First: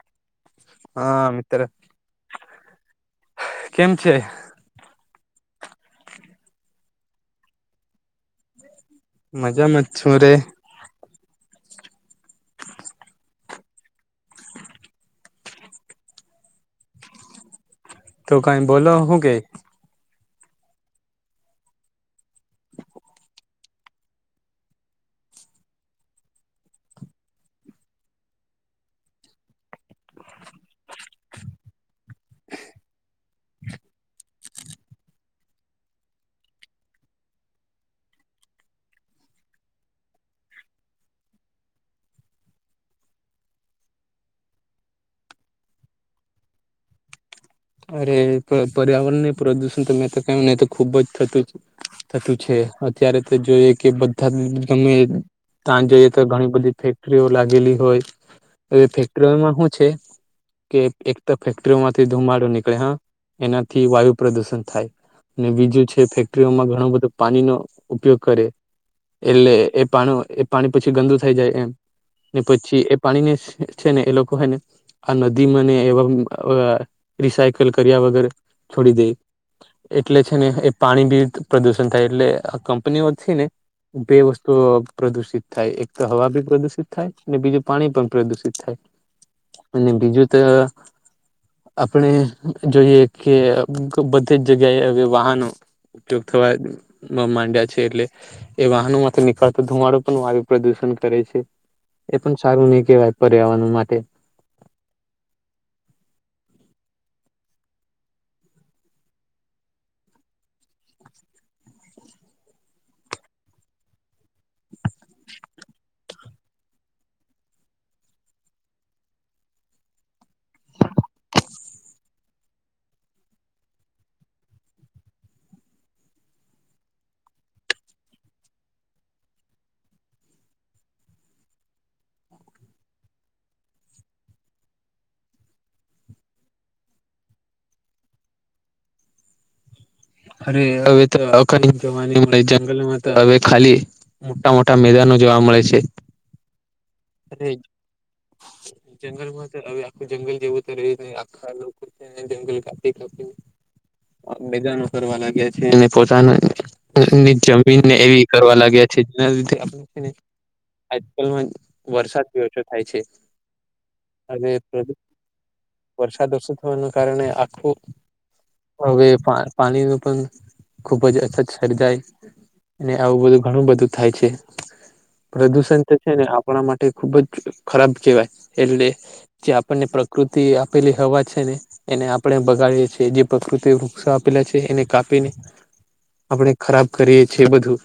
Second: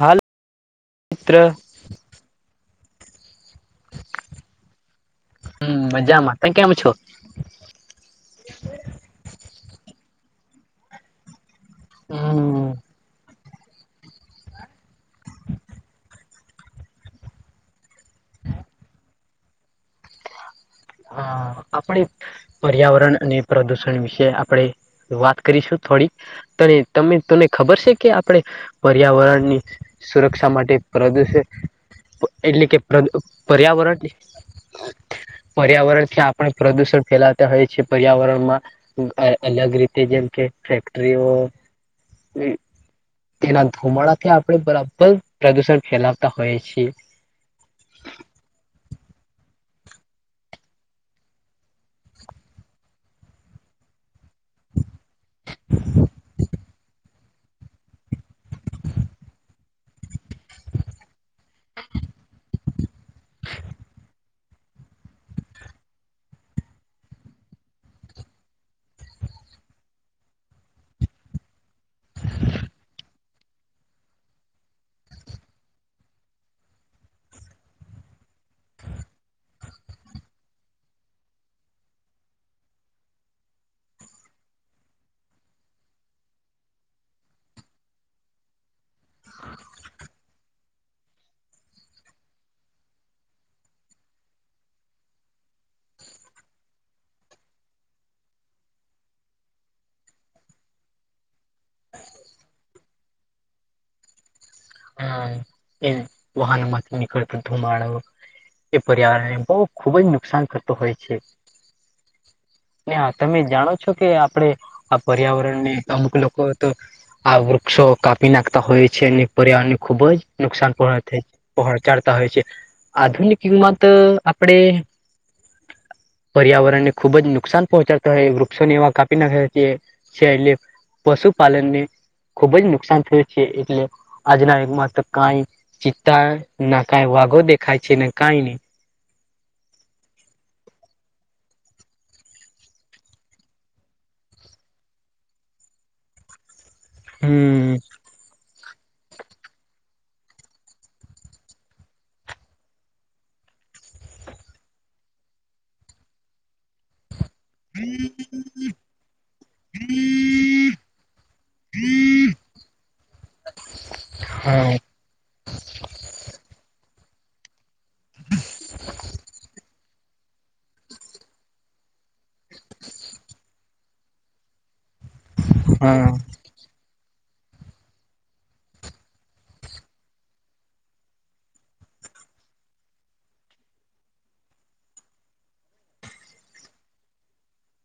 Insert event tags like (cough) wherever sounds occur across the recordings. હાલ હા મિત્ર કેમ છે? હમ મજામાં ત કેમ છો? (inaudible) મજા મત છું રે. હા તો કઈ બોલો હું કે?? હા આપણે? પર્યાવરણ અને પ્રદૂષણ વિશે આપણે વાત કરીશું થોડીક-' તને તમે તને ખબર છે કે આપણે પર્યાવરણની સુરક્ષા માટે પ્રદૂષિત એટલે કે પર્યા પર્યાવરણ, પર્યાવરણ થી આપણે પ્રદુષણ ફેલાતા હોઇએ છીએ. પર્યાવરણમાં અલગ રીતે જેમ કે ફેક્ટરીઓ હમ્મ. તેના ધુમાડાથી આપણે બરાબર પ્રદુષણ ફેલાવતા હોઈએ છીએ. અરે પર્યાવરણ ને પ્રદુષણ તો મેં તો કહ્યું ને તો ખુબ જ થતું છે. થતું છે અત્યારે તો જોઈએ કે પદ તમે તમે તા જોઇએ તો ઘણી બધી ઇફેક્ટ ફેકરીઓ લાગેલી હોય હવે ફેક્ટરીઓમાં શું છે.? કે એક તો ફેક્ટરીઓમાંથી ધુમાડો નીકળે હા એનાથી વાયુ પ્રદુષણ થાય. અને બીજું છે ફેક્ટરીઓમાં ઘણું બધું પાણી નો ઉપયોગ કરે. એટલે એ પાણી એ પાણી પછી ગંદુ થઈ જાય એમ. ને પછી એ પાણીને છે ને એ લોકો હે ને? આ નદી મને એવા રિસાયકલ કર્યા વગર છોડી દે. એટલે છે ને એ પાણી બી પ્રદુષણ થાય એટલે આ કંપનીઓ છે ને? બે વસ્તુ પ્રદુષિત થાય એક તો હવા ભી પ્રદુષિત થાય અને બીજું પાણી પણ પ્રદુષિત થાય. અને બીજું તો આપણે જોઈએ કે બધી જ જગ્યાએ હવે વાહનો ઉપયોગ થવા માંડ્યા છે. એટલે? એ વાહનો માંથી નીકળતો ધુમાડો પણ વાયુ પ્રદુષણ કરે છે. એ પણ સારું નહી કહેવાય પર્યાવરણ માટે હમ્મ એ વાહનમાંથી નીકળતો ધુમાડો એ પર્યાવરણને બહુ ખુબ જ નુકસાન કરતો હોય છે. હા તમે જાણો છો કે આપડે આ પર્યાવરણને અમુક લોકો તો આ વૃક્ષો કાપી નાખતા હોય છે. પર્યાવારણને ખુબ જ નુકસાન પહો પહોચાડતા હોય છે. આધુનિક કિંમત અ આપણે, પર્યાવરણ ને ખુબ જ નુકસાન પહોંચાડતો હોય, વૃક્ષોને એવા કાપી નાખ્યા છીએ છે એટલે પશુપાલનને ખુબ જ નુકસાન થયું છે. એટલે આજના યુગ મા તો કાઈ ચિત્તા ના કાઈ વાઘો દેખાય છે ને કાઈ નહી અરે હવે તો અકાની જવાની મળે જંગલમાં તો હવે ખાલી મોટા મોટા મેદાનો જોવા મળે છે. અરે હમ (unintelligible) જંગલ માં તો હવે આખું જંગલ જેવું તો રહી આખા લોકો છે જંગલ કાપી કાપી મેદાનો કરવા લાગ્યા છે અને પોતાના પસંદગી જમીન ને એવી કરવા લાગ્યા છે જેના લીધે આપણેે છે ને આજકાલમાં વરસાદ ભી ઓછો થાય છે. અને હા વરસાદ ઓછું થવાનું કારણે આખું હવે પાચ એનું પણ ખુબ જ અછત સર્જાય અને આવું બધું ઘણું બધું થાય છે. પ્રદુષણ તો હા છે ને આપણા માટે ખુબ જ ખરાબ કેહેવાય એટલે જે આપણને પ્રકૃતિ આપેલી હવા છે ને એને આપણેે બગાડીએ છીએ જે પ્રકૃતિ વૃક્ષા આપેલા છે એને કાપીને આપણે ખરાબ કરીએ છીએ બધું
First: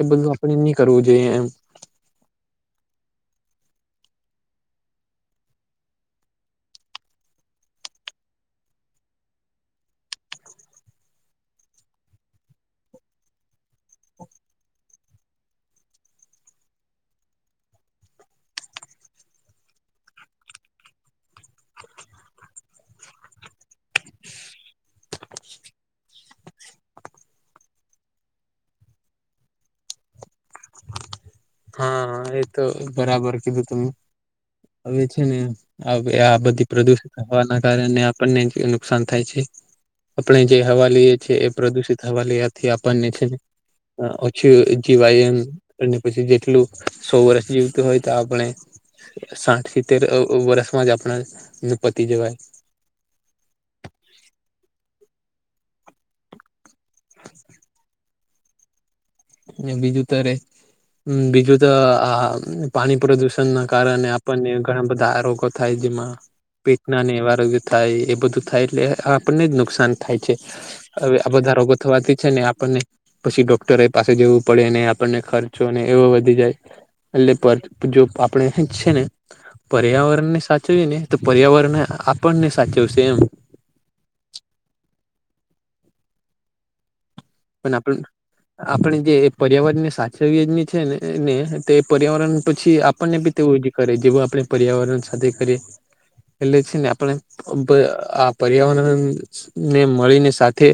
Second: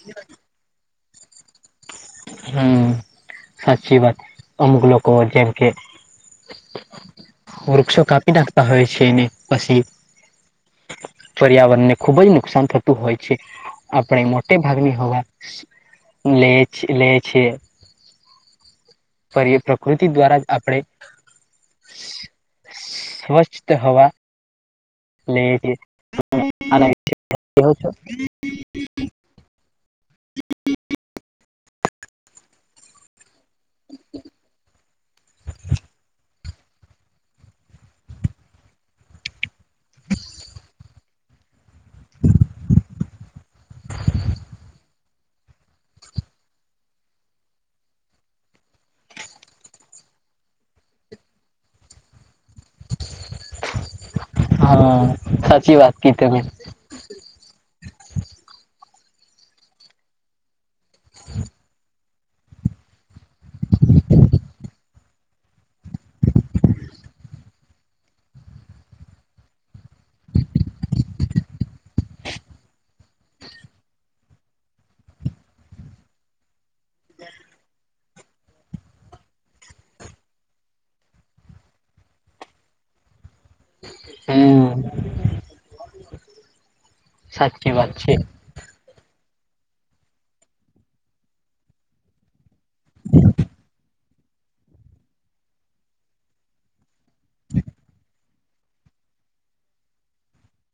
એ બધું પણ એ નહી કરવું જોઈએ એમ. હમ્મ સાચી વાત અમુક લોકો જેમ કે વૃક્ષો કાપી નાખતા હોય છે એને પછી પર્યાવરણને ખુબ જ નુકસાન થતું હોય છે. આપણે મોટે ભાગની હોવા લે છે લે છે. પર પ્રકૃતિ દ્વારા જ આપણેે સ્વચ્છ હવા (inaudible) હા એ તો બરાબર કીધું તમે હવે છે ને આ બધી પ્રદુષિત હવાના કારણે આપણને નુકસાન થાય છે. આપણે જે હવા લેયએ છીએ પ્રદુષિત હવા લેવાથી આપણને છે ને ઓછી જીવાય એમ અને પછી જે ટલું સો વરશ જીવતો હોય તો આપણે સાઠ સિત્તેર વરસમાં જ આપણા પતિ જવાય હા સાચી વાત કીધી તમે (inaudible) બીજુ અત્યારે બીજુ તોઆ પાણી પ્રદુષણ ના કારણે આપણને ઘણા બધા રોગો થાય જેમાં પેટ ના ને એવા રોગ થાય એ બધું થાય એટલે આપણને જ નુકસાન થાય છે. હવે આ બધા રોગો થવાથી છે ને આપણને પછી ડોક્ટરે પાસે જવું પડે ને આપણને ખર્ચો ને એવો વધી જાય એટલે જો આપણે જ છે ને પર્યાવરણને સાચવીએ ને તો પર્યાવરણને આપણને સાચવશે એમ હમ સાચી પણ વાત આપણું છે આપણે જે પર્યાવરણ ની સાચવીની છે ને ને તે પર્યાવરણ પછી આપણને જ કરે જેવ આપણે પર્યાવરણ સાથે કરીએ એટલે છે ને આપણે આ પર્યાવરણ ને મળીને સાથે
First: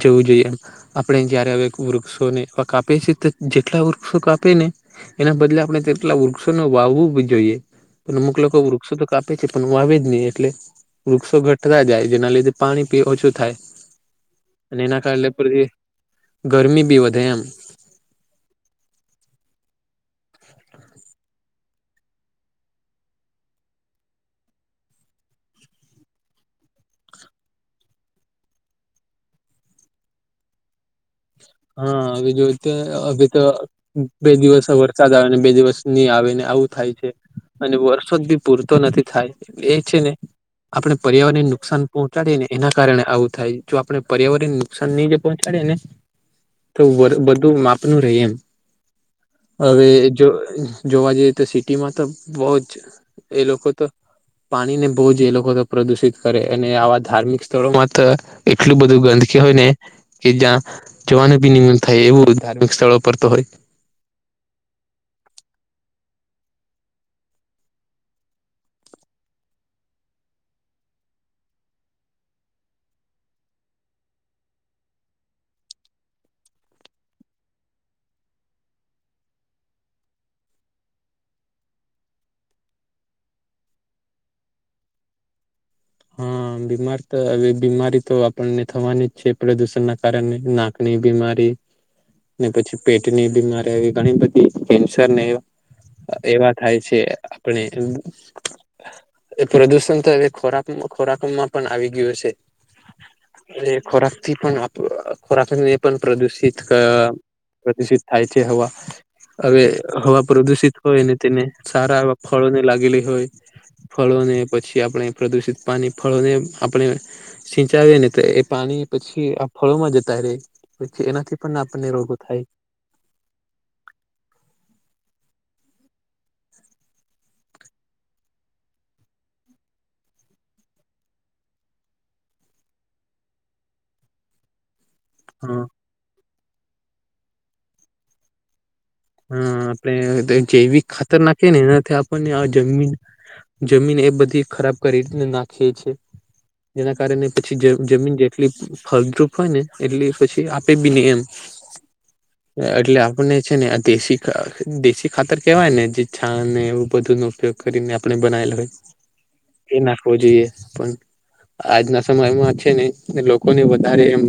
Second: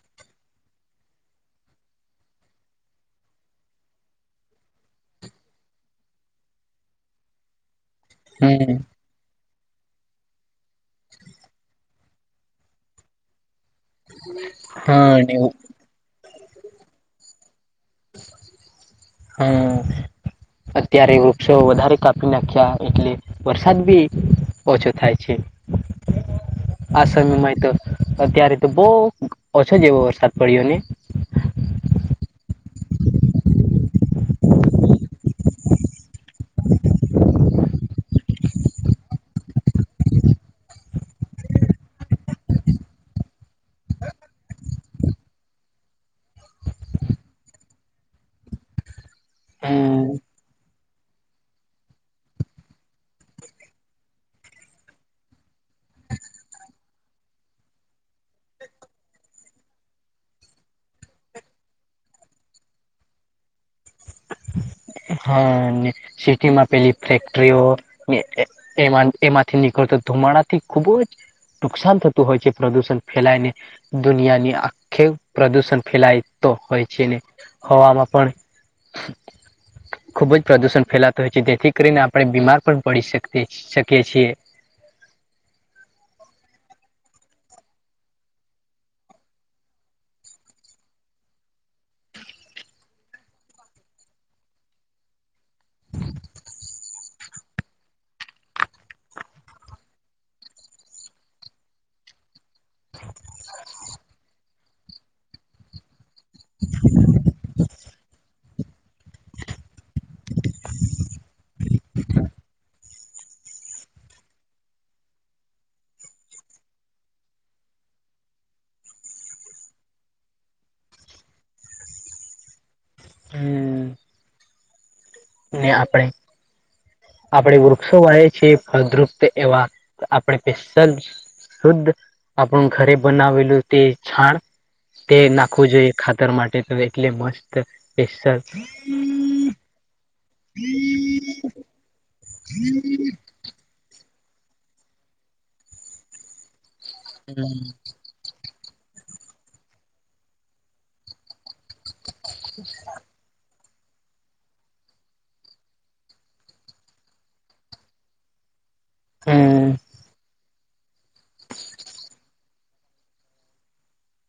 જવું જોઈએ એમ આપણે જયારે હવે વૃક્ષોને કાપે તો જેટલા વૃક્ષો કાપે ને એના બદલે આપણે તેટલા વૃક્ષોને વાવવું જોઈએ પણ અમુક લોકો હમ વૃક્ષો તો કાપે છે પણ વાવે જ નહી એટલે વૃક્ષો ઘટતા જાય જેના લીધે પાણી ઓછું થાય અને એના કારણે પછી ગરમી બી વધે એમ હમ અત્યારે વૃક્ષો વધારે કાપી નાખ્યા એટલે વરસાદ બી ઓછો થાય છે. આ સમયમાં તો અત્યારે તો બહુ ઓછો જ એવો વરસાદ પડ્યો ને? હા હવે જોઈ તો હજી તો બે દિવસ વરસાદ આવે ને બે દિવસ નહી આવે ને આવું થાય છે. અને વર્ષો બી પૂરતો નથી થાય એ છે ને આપણે પર્યાવરણને નુકસાન પહોંચાડી ને એના કારણે આવું થાય જો આપણે પર્યાવરણ નુકસાન ની જ પહોંચાડીએ ને તો વા બધું માપનું રહે એમ. હવે જો જોવા જઈએ તો સિટીમાં તો બો જ એ લોકો તો પાણી ને બહુ જ એ લોકો તો પ્રદુષિત કરે એ ને આવા ધાર્મિક સ્થળોમાં તો એટલું બધું ગંદકી હોય ને કે જ્યાં જોવાનું બી ની મન થાય એવું ધાર્મિક સ્થળો પર તો હોય. હા ને સિટી માં પેલી ફેક્ટરીઓ ને એ એમાં એમાંથી નીકળતો ધુમાડા થી ખુબ જ નુકસાન થતું હોય છે પ્રદુષણ ફેલાય ને દુનિયાની આખે પ્રદુષણ ફેલાય તો હોય છે ને હવામાં પણ ખુબ જ પ્રદુષણ ફેલાતો હોય છે જેથી કરીને આપણે બીમાર પણ પડી શકતે છે શકીએ છીએ. હા બીમાર તો હવે બીમારી તો આપણને થવાની જ છે પ્રદુષણ ના કારણે ના ને એ બીમારી ને પછી પેટની બીમારી આવી ઘણી બધી કેન્સર ને એવા થાય છે આપણે (unintelligible) એ પ્રદૂષણ તો એવી ખોરાક મા ખોરાકમાં પણ આવી ગયો છે એ ખોરાક થી પણ અપ ખોરાક ને પણ પ્રદુષિત કા પ્રદૂષિત થાય છે હવા. હવે હવા પ્રદુષિત હોય ને તેને સારા એવા ફળો ને લાગેલી હોય ફળોને પછી આપણે પ્રદુષિત પાણી ફળોને આપણે સિંચાવી ને તો એ પાણી પછી આ ફળો માં જતા રહેે. પછી એનાથી પણ આપણને રોગો થાય. હમ્મ. ને આપણે આપડે વૃક્ષો વાવીએ છીએ ફળદુપ્ત એવા આપણે (unintelligible) શુદ્ધ આપણું ઘરે બનાવેલું તે છાણ તે હા નાખવું જોઈએ ખાતર માટે તો એટલે મસ્ત (unintelligible) હા આપણે જૈવિક ખાતર નાખીએ ને એનાથી આપણને આ જમીન જમીન એ બધી ખરાબ કરી (unintelligible) નાખીએ છે. જેના કારણે પછી જ જમીન જેટલી ફળદ્રુપ હોય ને એટલી પછી આપે બી નહી એમ. આ એટલે આપણને છે ને દેશી દેશી ખાતર કેવાય ને જે છાણ ને એવું બધું નો ઉપયોગ કરીને આપણે બનાવેલા હોય હમ એ નાખવો જોઈએ. પણ આજના સમયમાં છે ને લોકોને વધારે એમ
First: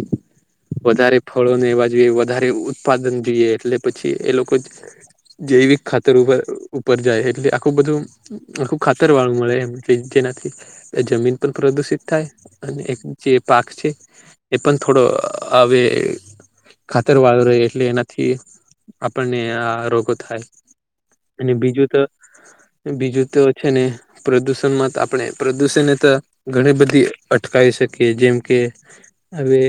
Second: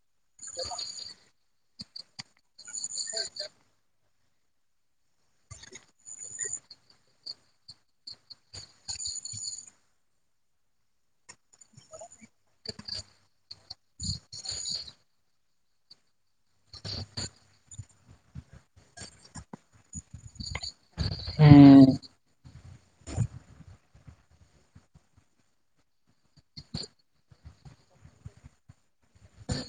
વધારે ફળોને એવા જોઈએ વધારે ઉત્પાદન જોઈએ એટલે પછી એ લોકો જૈવિક ખાતર ઉપર ઉપર જાય એટલે આખું બધું આખુંબ ખાતર વાળું મળે એમ જેનાથી જમીન પણ પ્રદુષિત થાય અને એક જે પાક છે એ પણ થોડો હવે ખાતર વાળો રહે એટલે એનાથી આપણને આ રોગો થાય અને બીજું હમ તો બીજું તો છે ને પ્રદૂષણમાં તો આપણે પ્રદૂષણને તો ઘણી બધી અટકાવી શકીએ જેમ કે હવે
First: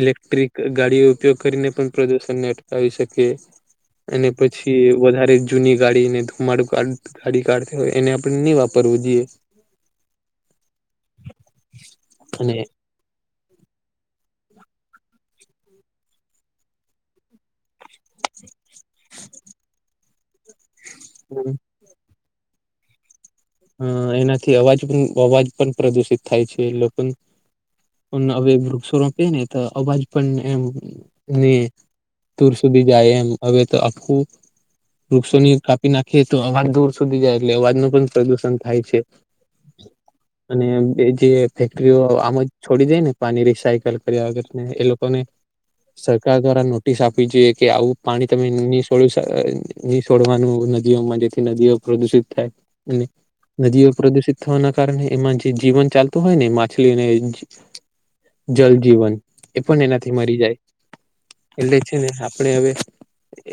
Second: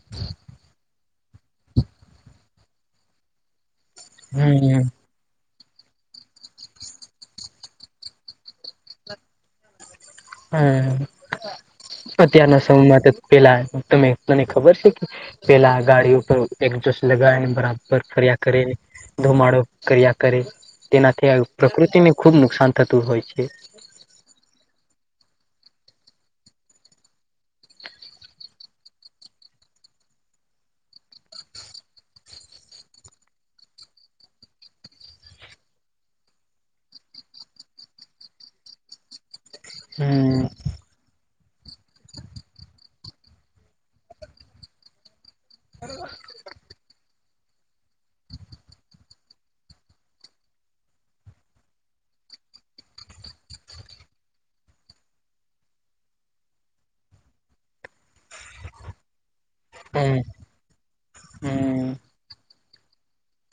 ઇલેક્ટ્રિક ગાડીઓ ઉપયોગ કરીને પણ પ્રદુષણને અટકાવી શકીયે. અને પછી હમ વધારે જૂની ગાડી ને ધુમાડો ગાડી કાઢતી હોય એને આપણે નહી વાપરવું જોઈએ. હમ્મ અને અત્યારના સમયમાં તો પેલા તમે મને ખબર છે કે પેલા ગાડી ઉપર એક જોશ લગાવ ને બરાબર ફરિયા કરી ધુમાડો કર્યા કરે તેનાથી પ્રકૃતિને ખુબ નુકસાન થતું હોય છે. હમ્મ એનાથી અવાજ અવાજ પણ પ્રદુષિત થાય છે લોકો હવે વૃક્ષો રોપે ને તો અવાજ પણ એમ ને. દૂર સુધી જાય એમ હવે તો આખું વૃક્ષોની કાપી નાખીએ તો અવાજ દૂર સુધી જાય એટ અવાજ નો પણ પ્રદૂષણ થાય છે. હમ્મ અને એ જે ફેક્ટરીઓ આમ જ છોડી દે ને પાણી રિસાયકલ કર્યા વગરને એ લોકોને સરકાર દ્વારા નો નોટિસ આપવી જોઈએ કે આવું પાણી તમે નહી સોડ્યું ન છોડવાનું નદીઓમાં જેથી નદીઓ પ્રદૂષિત થાય અને નદીઓ પ્રદુષિત થવાના કારણે એમાં જે જીવન ચાલતું હોય ને માછલીને જલ જીવન એ પણ એનાથી હમ મરી જાય એટલે હમ છે ને આપણે હવે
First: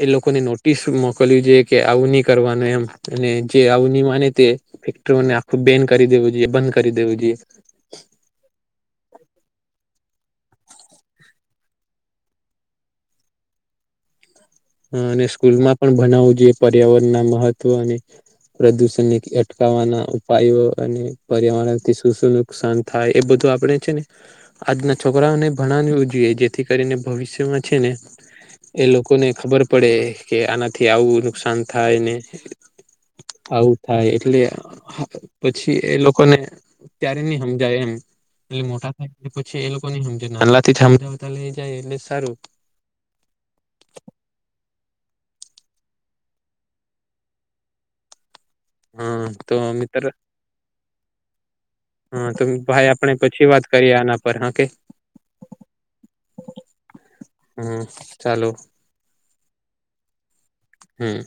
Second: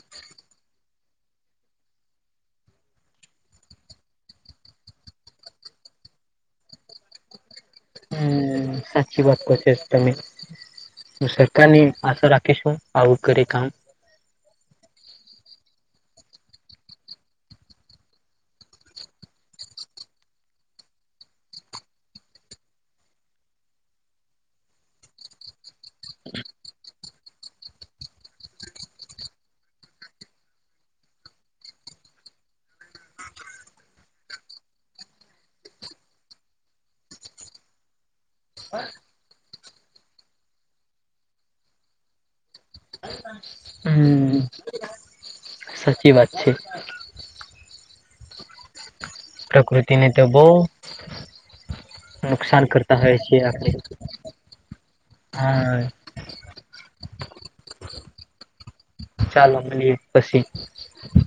એ લોકોને નોટિસ મોકલ્યું જોઈ કે આવની કરવાનું એમ અને જે આવુ ની અને તે ફેક્ટરીઓને આખું બેન કરી દેવું જોઈએ બંધ કરી દેવું જોઈએ હમ્મ સાચી વાત કરશે તમે હું સરકારની આશા રાખીશું આવું કરી કામ અને સ્કૂલ માં પણ ભનાવવું જોઈએ પર્યાવરણ ના મહત્વ અને પ્રદૂષણ ને અટકાવવાના ઉપાયો અને પર્યાવરણથી શુ શુ નુકસાન થાય એ બધું આપણે છે ને આજના છોકરાઓને ભણાવવું જોઈએ જેથી કરીને ભવિષ્યમાં છે ને એ લોકોને ખબર પડે કે આનાથી આવું નુકસાન થાય ને આવું થાય એટલે પછી એ લોકોને ત્યારે નહી સમજાય એમ એટલે મોટા થાય પછી એ લોકો ની હમજે નાલા થી હમજાવ તા લે એ જાય એટલે સારું હમ્મ સાચી વાત છે હા તો પ્રકૃતિ મિત્ર ને તો બહ હા તો ભાઈ આપણે છે પછી વાત આપણે કરીએ આના પર હા કે હા હમ્મ ચાલો ચાલો મળએ પછી હમ્મ